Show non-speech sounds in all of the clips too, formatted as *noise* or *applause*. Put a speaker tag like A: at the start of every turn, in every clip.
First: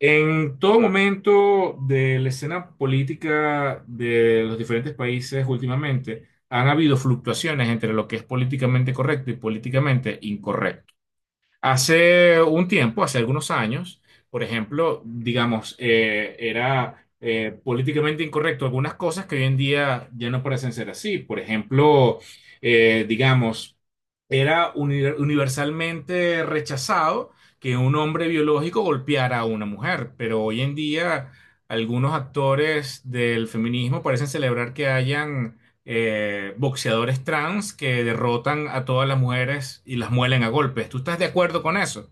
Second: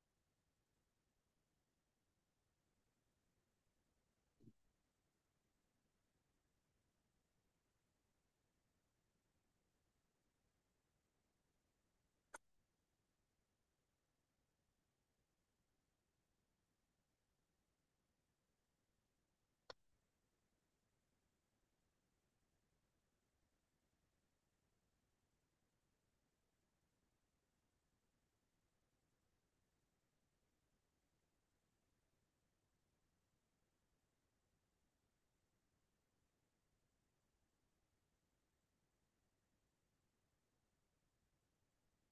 A: En todo momento de la escena política de los diferentes países últimamente, han habido fluctuaciones entre lo que es políticamente correcto y políticamente incorrecto. Hace un tiempo, hace algunos años, por ejemplo, digamos, era políticamente incorrecto algunas cosas que hoy en día ya no parecen ser así. Por ejemplo, digamos, era universalmente rechazado que un hombre biológico golpeara a una mujer, pero hoy en día algunos actores del feminismo parecen celebrar que hayan boxeadores trans que derrotan a todas las mujeres y las muelen a golpes. ¿Tú estás de acuerdo con eso?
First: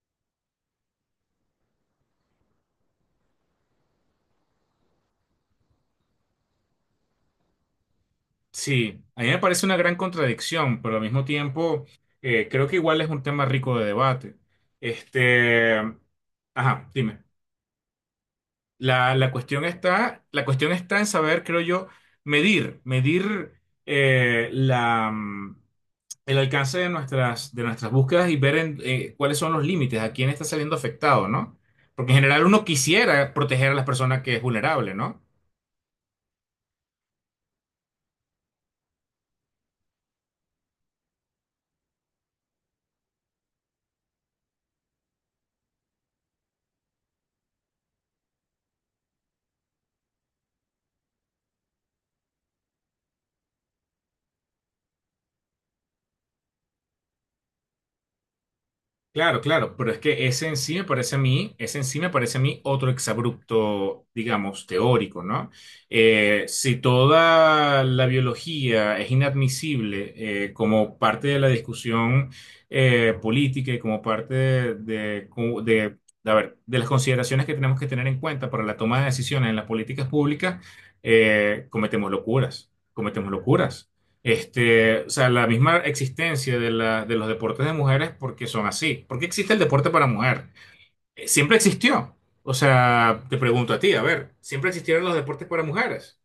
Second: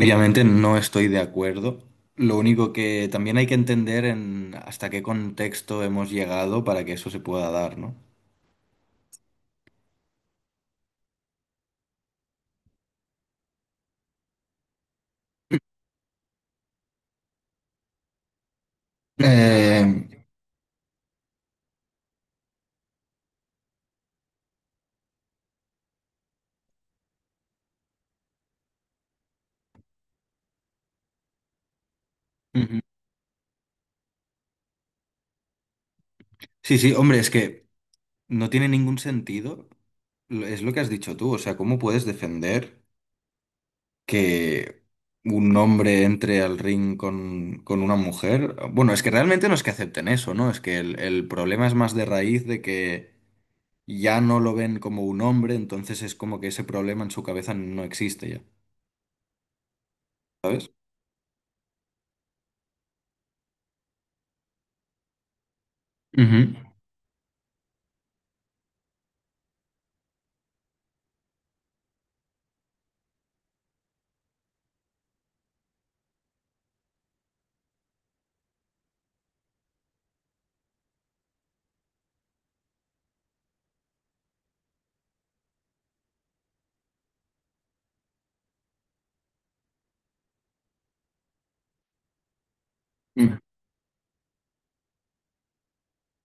B: Obviamente no estoy de acuerdo. Lo único que también hay que entender en hasta qué contexto hemos llegado para que eso se pueda dar, ¿no?
A: Sí, a mí me parece una gran contradicción, pero al mismo tiempo creo que igual es un tema rico de debate. Este, ajá, dime. La cuestión
B: Eh,
A: está, la cuestión está en saber, creo yo, medir eh, la, el alcance de nuestras búsquedas y ver en, cuáles son los límites, a quién está saliendo afectado, ¿no? Porque en general uno
B: Ujú.
A: quisiera proteger a las personas que es vulnerable, ¿no?
B: Sí, sí, hombre, es que no tiene ningún sentido. Es lo que has dicho tú, o sea, ¿cómo puedes defender que un hombre entre al ring con una mujer? Bueno, es que realmente no es que acepten eso, ¿no? Es que el problema es más de raíz de que ya no lo ven como un hombre, entonces es como que ese problema en su cabeza no existe ya,
A: Claro, claro, pero es que ese en
B: ¿sabes?
A: sí me parece a mí, ese en sí me parece a mí otro exabrupto, digamos, teórico, ¿no?
B: Ujú.
A: Si toda la biología es inadmisible como parte de la discusión política y como parte de, de, a ver, de las consideraciones que tenemos que tener en cuenta para la toma de decisiones en las políticas públicas, cometemos locuras, cometemos locuras. Este, o sea, la misma existencia de, de los deportes de mujeres porque son así. ¿Por qué existe el deporte para mujer? Siempre existió. O sea, te
B: Mm.
A: pregunto a ti, a ver, ¿siempre existieron los deportes para mujeres?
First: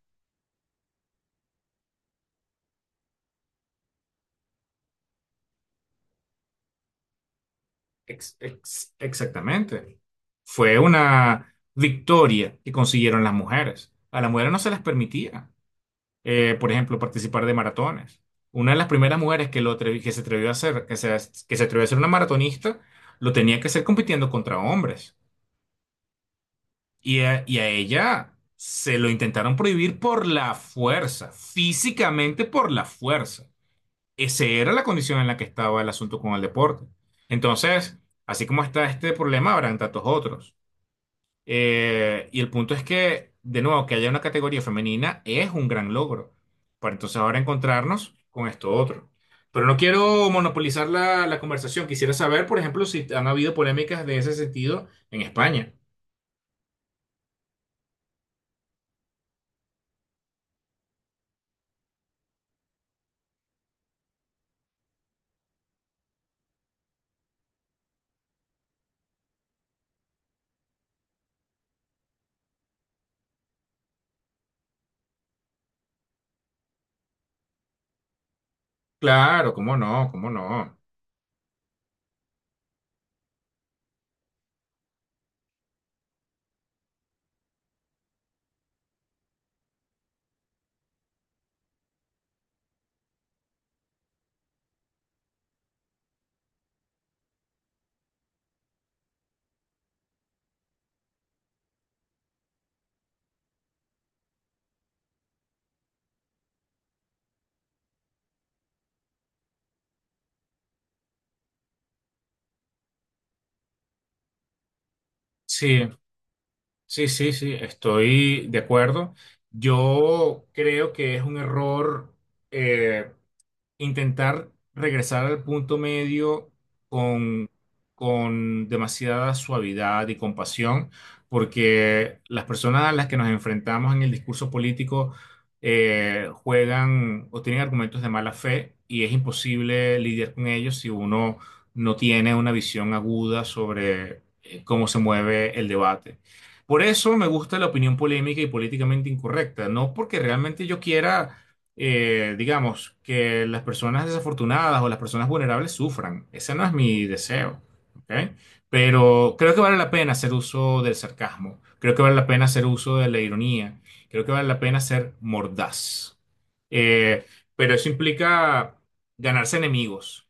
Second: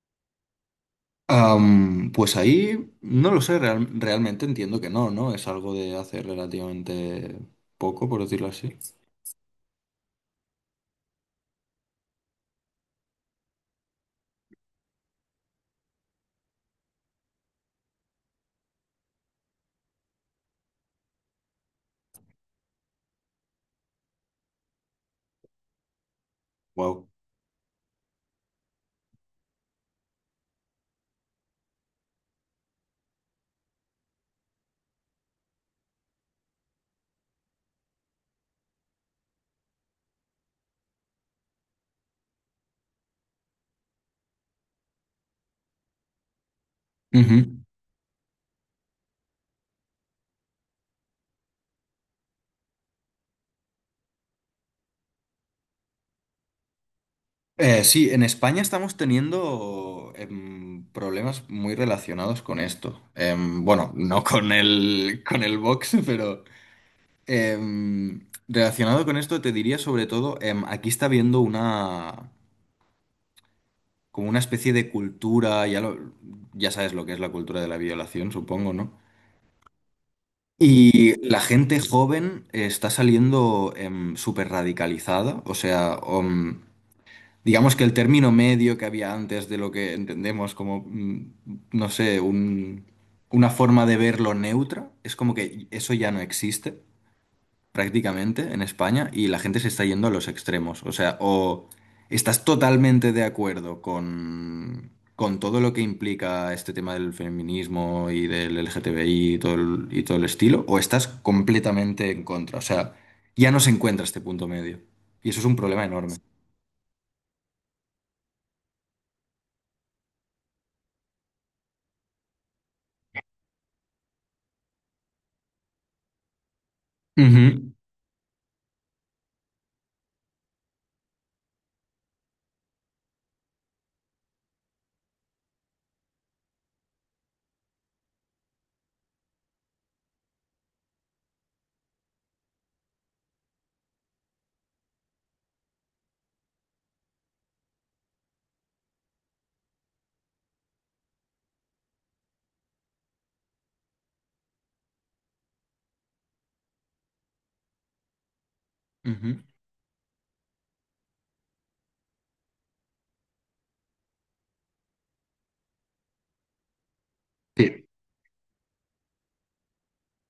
B: Pues ahí no lo sé, realmente entiendo que no, ¿no? Es algo de hace relativamente poco, por decirlo así.
A: Exactamente. Fue una victoria que consiguieron las mujeres. A las mujeres no se les permitía, por ejemplo, participar de maratones. Una de las primeras mujeres que, que se atrevió a hacer, que se atrevió a ser una maratonista, lo tenía que hacer compitiendo contra hombres.
B: Wow.
A: Y a ella se lo intentaron prohibir por la fuerza, físicamente por la fuerza. Esa era la condición en la que estaba el asunto con el deporte. Entonces, así como está este problema, habrán tantos otros. Y el punto es que, de nuevo, que haya una categoría femenina es un gran logro. Para entonces ahora
B: Ujú.
A: encontrarnos con esto otro. Pero no quiero monopolizar la conversación. Quisiera saber, por ejemplo, si han habido polémicas de ese sentido en España.
B: Sí, en España estamos teniendo problemas muy relacionados con esto. Bueno, no con el, box, *laughs* pero... Relacionado con esto, te diría sobre todo, aquí está habiendo como una especie de cultura, ya sabes lo que es la cultura de la violación, supongo, ¿no?
A: Claro, cómo no, cómo no.
B: Y la gente joven está saliendo súper radicalizada, o sea, digamos que el término medio que había antes de lo que entendemos como, no sé, una forma de verlo neutra, es como que eso ya no existe prácticamente en España y la gente se está yendo a los extremos. O sea, o estás totalmente de acuerdo con todo lo que implica este tema del feminismo y del LGTBI y todo el estilo, o estás completamente en contra. O sea, ya no se encuentra este punto medio. Y eso es un problema
A: Sí,
B: enorme.
A: sí, sí, sí, estoy de acuerdo. Yo creo que es un error. eh, Intentar regresar al punto medio con,
B: Ujú,
A: con demasiada suavidad y compasión, porque las personas a las que nos enfrentamos en el discurso político juegan o tienen argumentos de mala fe y es imposible lidiar con ellos si uno no tiene una visión aguda sobre cómo se mueve el debate. Por eso me gusta la opinión polémica y políticamente incorrecta, no porque realmente yo quiera digamos, que las personas desafortunadas o las personas vulnerables sufran. Ese no es mi deseo, ¿ok? Pero
B: ujú.
A: creo que vale la pena hacer uso del sarcasmo, creo que vale la pena hacer uso de la ironía, creo que vale la pena ser mordaz. Eh, pero
B: Sí.
A: eso implica ganarse enemigos.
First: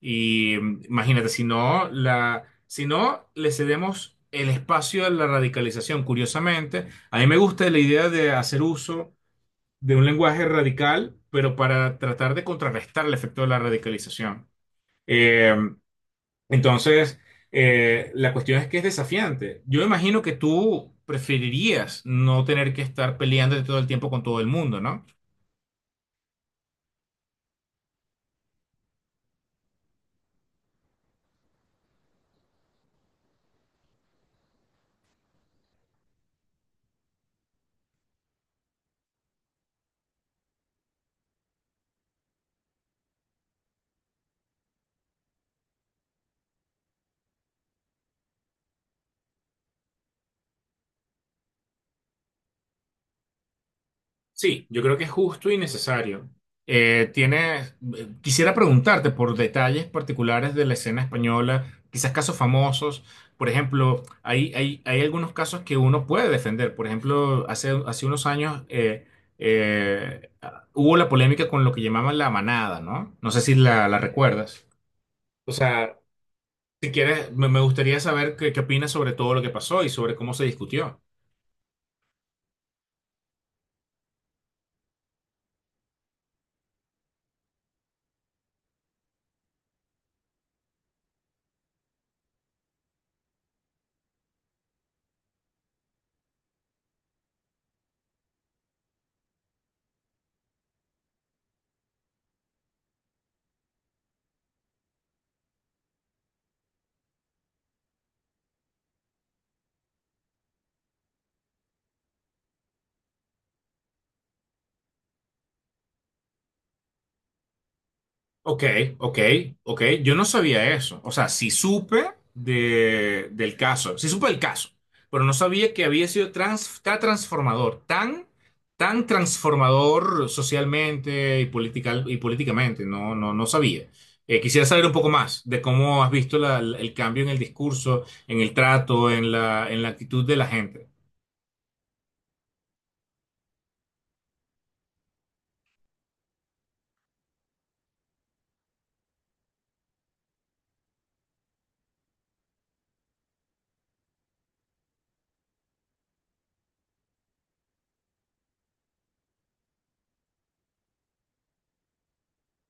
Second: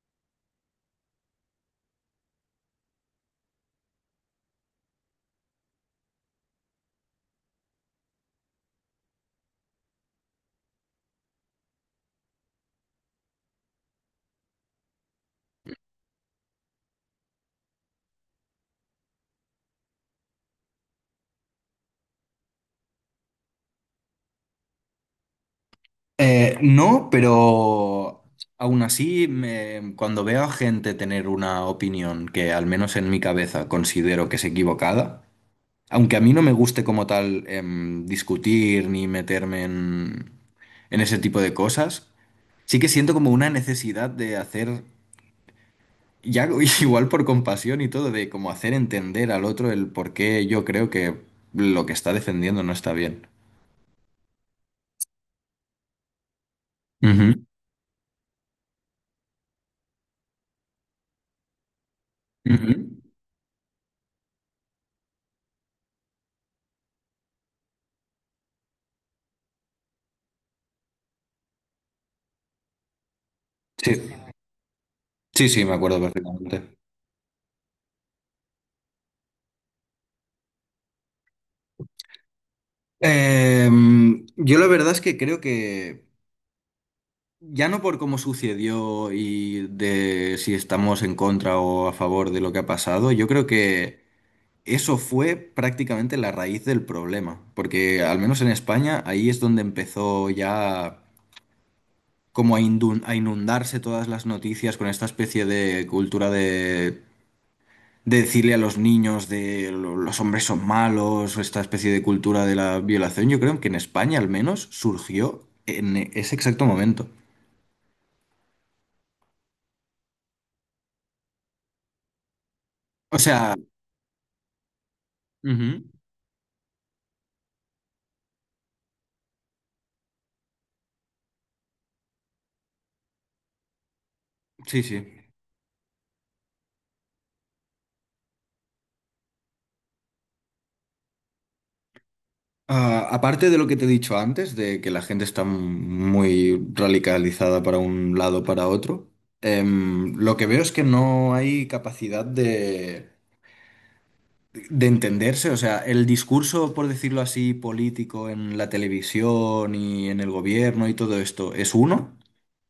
A: Y imagínate, si no, si no le cedemos el espacio a la radicalización, curiosamente, a mí me gusta la idea de hacer uso de un lenguaje radical, pero para tratar de contrarrestar el efecto de la radicalización. Eh, entonces, la cuestión es que es desafiante. Yo imagino que tú preferirías no tener que estar peleándote todo el tiempo con todo el mundo, ¿no?
B: No, pero aún así, cuando veo a gente tener una opinión que al menos en mi cabeza considero que es equivocada, aunque a mí no me guste como tal discutir ni meterme en ese tipo de cosas, sí que siento como una necesidad de hacer, ya *laughs* igual por compasión y todo, de como hacer entender al otro el por qué yo creo que lo que está defendiendo no está bien.
A: Sí, yo creo que es justo y necesario.
B: Ujú,
A: Quisiera preguntarte por detalles particulares de la escena española, quizás casos
B: ujú.
A: famosos. Por ejemplo, hay algunos casos que uno puede defender. Por ejemplo, hace unos años eh, hubo la polémica con lo que llamaban la manada, ¿no? No sé si la
B: Sí,
A: recuerdas.
B: sí,
A: O
B: sí, me
A: sea,
B: acuerdo perfectamente.
A: si quieres, me gustaría saber qué opinas sobre todo lo que pasó y sobre cómo se discutió.
B: Yo la verdad es que creo que ya no por cómo sucedió y de si estamos en contra o a favor de lo que ha pasado, yo creo que eso fue prácticamente la raíz del problema, porque al menos en España ahí es donde empezó ya como a inundarse todas las noticias con esta especie de cultura de decirle a los niños los hombres son malos, o esta especie de cultura de la violación, yo creo que en España al menos surgió en ese exacto momento.
A: Ok, ok, ok. Yo no sabía eso. O sea, sí supe
B: O
A: de,
B: sea...
A: del caso, sí supe el caso, pero no sabía que
B: Ujú.
A: había sido tan transformador, tan, tan transformador socialmente y, y políticamente. No, no, no sabía. Quisiera
B: Sí,
A: saber un
B: sí.
A: poco más de cómo has visto el cambio en el discurso, en el trato, en en la actitud de la gente.
B: Ah, aparte de lo que te he dicho antes, de que la gente está muy radicalizada para un lado para otro, lo que veo es que no hay capacidad de entenderse. O sea, el discurso, por decirlo así, político en la televisión y en el gobierno y todo esto es uno,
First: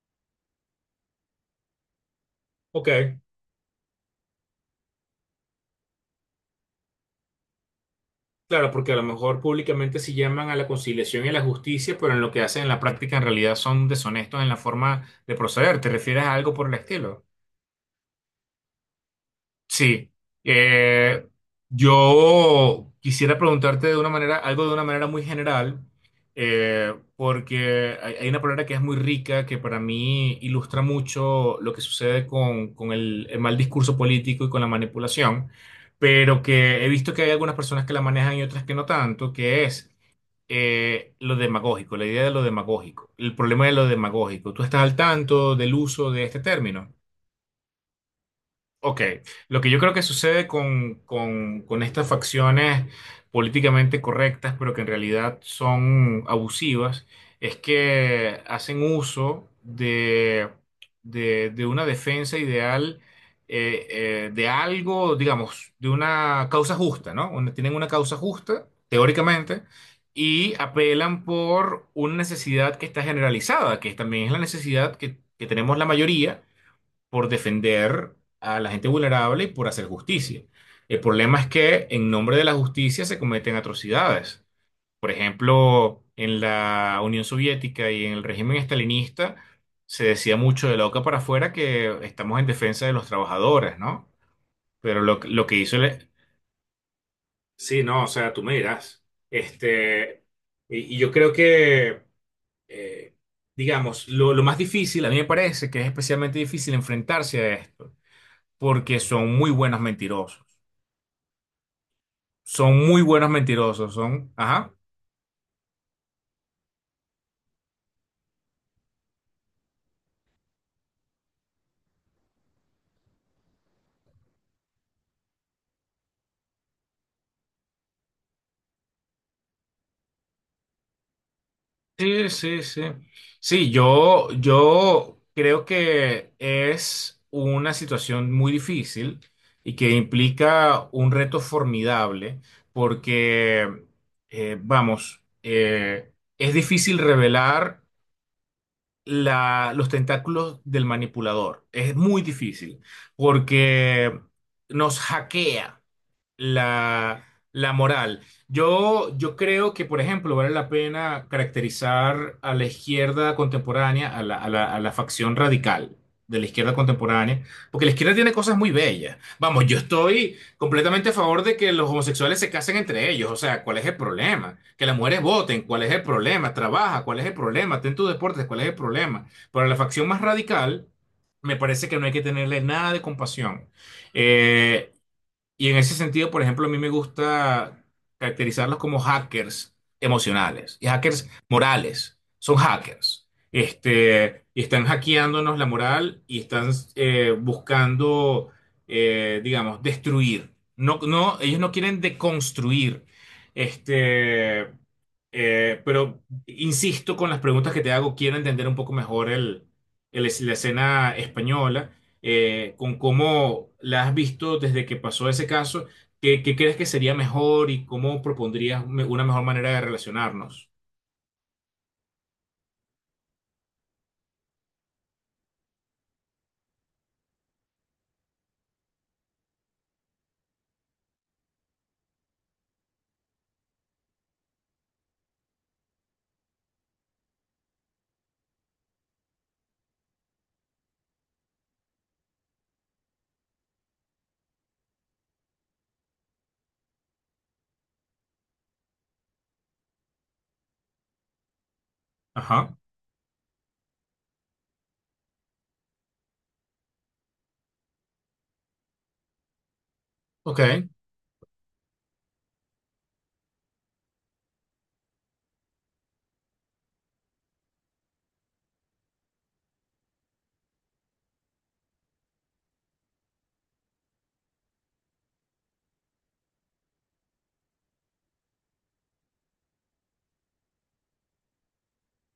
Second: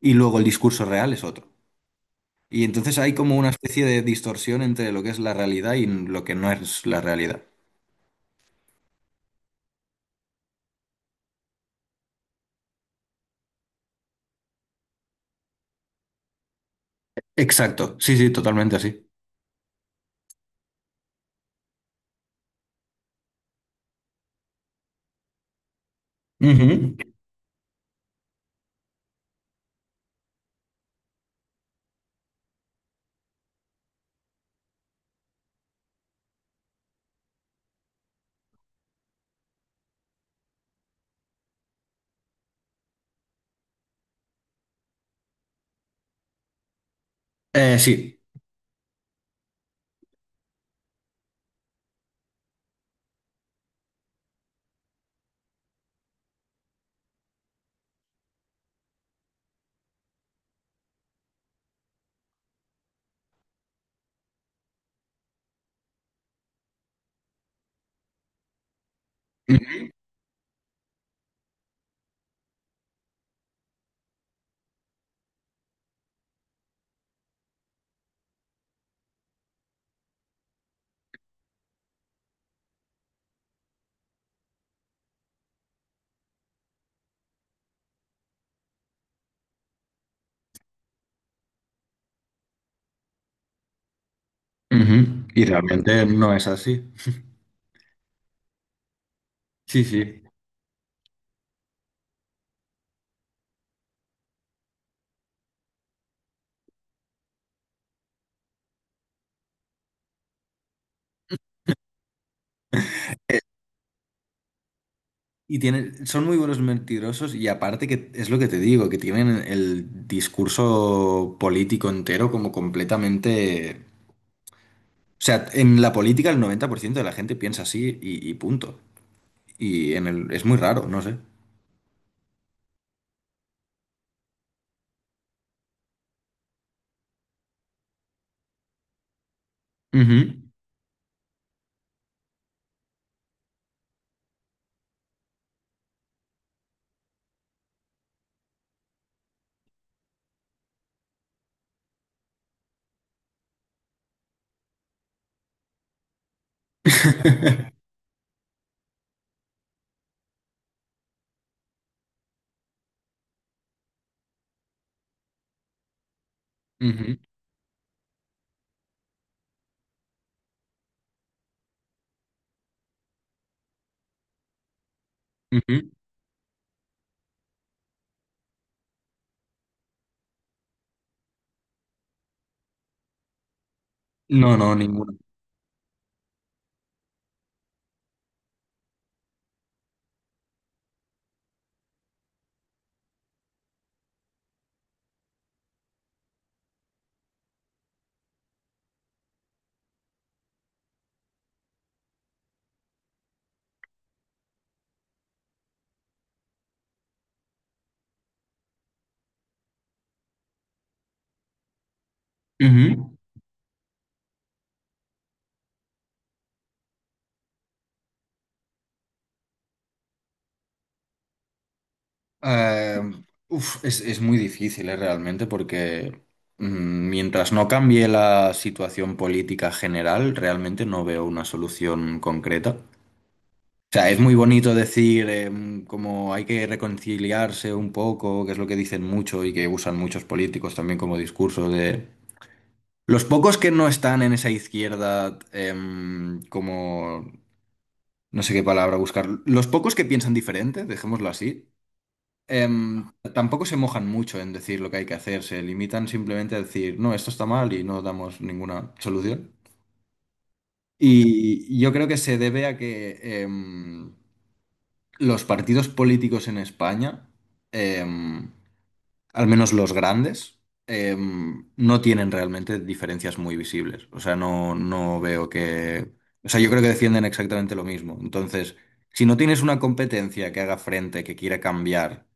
B: y luego el discurso real es otro. Y
A: Ok.
B: entonces hay como una especie de distorsión entre lo que es la realidad y lo que no es la realidad.
A: Claro, porque a lo mejor públicamente sí llaman a la conciliación y a la justicia, pero en lo que hacen en la práctica en realidad son deshonestos en la forma de proceder. ¿Te refieres a algo por el estilo?
B: Exacto, sí, sí, totalmente así.
A: Sí. Eh, yo quisiera preguntarte de una manera, algo de una manera muy general,
B: Ujú.
A: porque hay una palabra que es muy rica, que para mí ilustra mucho lo que sucede con el mal discurso político y con la manipulación, pero que he visto que hay algunas personas que la manejan y otras que no tanto, que es lo demagógico, la idea de lo demagógico, el problema de lo demagógico. ¿Tú estás al tanto del uso de este término?
B: Sí.
A: Ok, lo que yo creo que sucede con, con estas facciones políticamente correctas, pero que en realidad son abusivas, es que hacen uso de, de una defensa ideal, de algo, digamos, de una causa justa, ¿no? Tienen una causa justa, teóricamente, y apelan por una necesidad que está generalizada, que también es la necesidad que tenemos la mayoría por defender a la gente vulnerable y por hacer justicia. El problema es que en nombre de la justicia se cometen atrocidades. Por ejemplo, en la Unión Soviética y en el régimen estalinista se decía mucho de la boca para afuera que estamos en defensa de los trabajadores, ¿no? Pero
B: Ujú. Y
A: lo que hizo
B: realmente
A: el...
B: no es así.
A: Sí, no, o sea, tú me dirás.
B: Sí, sí.
A: Este, y yo creo que, eh, digamos, lo más difícil, a mí me parece que es especialmente difícil enfrentarse a esto porque son muy buenos mentirosos. Son muy buenos mentirosos, son, ajá.
B: Y tienen, son muy buenos mentirosos y aparte que es lo que te digo, que tienen el discurso político entero como completamente... O sea, en la política el 90% de la gente piensa así y punto. Y es muy raro, no sé.
A: Sí, sí, sí. Sí, yo creo que es una situación muy difícil y que
B: Ujú.
A: implica un reto formidable porque, es difícil revelar los tentáculos del manipulador. Es muy difícil porque nos hackea la, la
B: *laughs*
A: moral. Yo creo que, por ejemplo, vale la pena caracterizar a la izquierda contemporánea, a a la facción radical de la izquierda
B: Ujú,
A: contemporánea, porque la izquierda tiene cosas muy bellas. Vamos, yo estoy completamente a favor de que los homosexuales se casen entre ellos, o sea, ¿cuál es el problema? Que las mujeres voten, ¿cuál
B: ujú.
A: es el problema? Trabaja, ¿cuál es el problema? Ten tus deportes, ¿cuál es el problema? Pero la facción más radical, me parece que no hay que tenerle nada de compasión.
B: No, no,
A: Eh,
B: ninguno.
A: y en ese sentido, por ejemplo, a mí me gusta caracterizarlos como hackers emocionales y hackers morales. Son hackers. Este, y están hackeándonos la moral y están buscando, digamos, destruir. No, no, ellos no quieren deconstruir. Este, pero insisto con las preguntas que te hago, quiero entender un poco mejor el, la escena española con cómo la has visto desde que pasó ese caso, ¿qué, qué crees que sería mejor y cómo propondrías una mejor manera de relacionarnos?
B: Eh, Uf, es muy difícil, realmente, porque mientras no cambie la situación política general, realmente no veo una solución concreta. O sea, es muy bonito decir como hay que reconciliarse un poco, que es lo que dicen mucho y que usan muchos políticos también como discurso de... Los pocos que no están en esa izquierda, como... No sé qué palabra buscar. Los pocos que piensan diferente, dejémoslo así.
A: Ajá,
B: Tampoco se mojan mucho en decir lo que hay que hacer, se limitan simplemente a decir, no, esto está mal y no damos ninguna solución.
A: ok.
B: Y yo creo que se debe a que los partidos políticos en España, em, al menos los grandes, no tienen realmente diferencias muy visibles. O sea, no, no veo que... O sea, yo creo que defienden exactamente lo mismo. Entonces, si no tienes una competencia que haga frente, que quiera cambiar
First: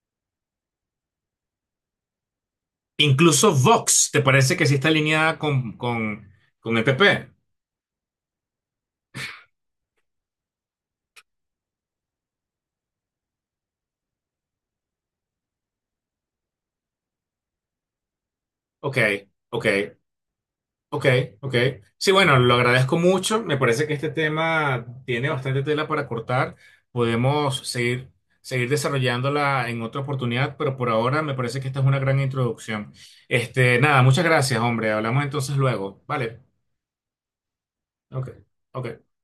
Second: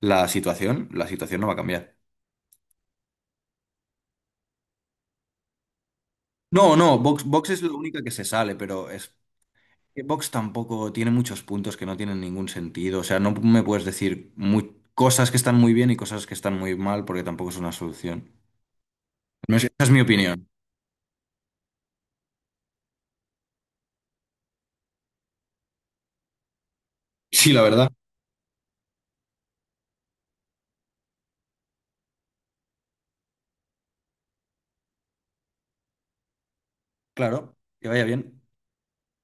B: la situación no va a cambiar.
A: Incluso Vox, ¿te parece que sí está alineada
B: No,
A: con el
B: no, Vox,
A: PP?
B: Vox es la única que se sale, pero es que Vox tampoco tiene muchos puntos que no tienen ningún sentido. O sea, no me puedes decir cosas que están muy bien y cosas que están muy mal porque tampoco es una solución.
A: Ok,
B: Al menos
A: ok.
B: esa es mi opinión.
A: Ok, ok. Sí, bueno, lo agradezco mucho. Me parece que este tema tiene bastante tela para cortar.
B: Sí, la
A: Podemos
B: verdad.
A: seguir, seguir desarrollándola en otra oportunidad, pero por ahora me parece que esta es una gran introducción. Este, nada, muchas gracias, hombre. Hablamos entonces luego. Vale.
B: Claro, que vaya
A: Ok,
B: bien.
A: ok.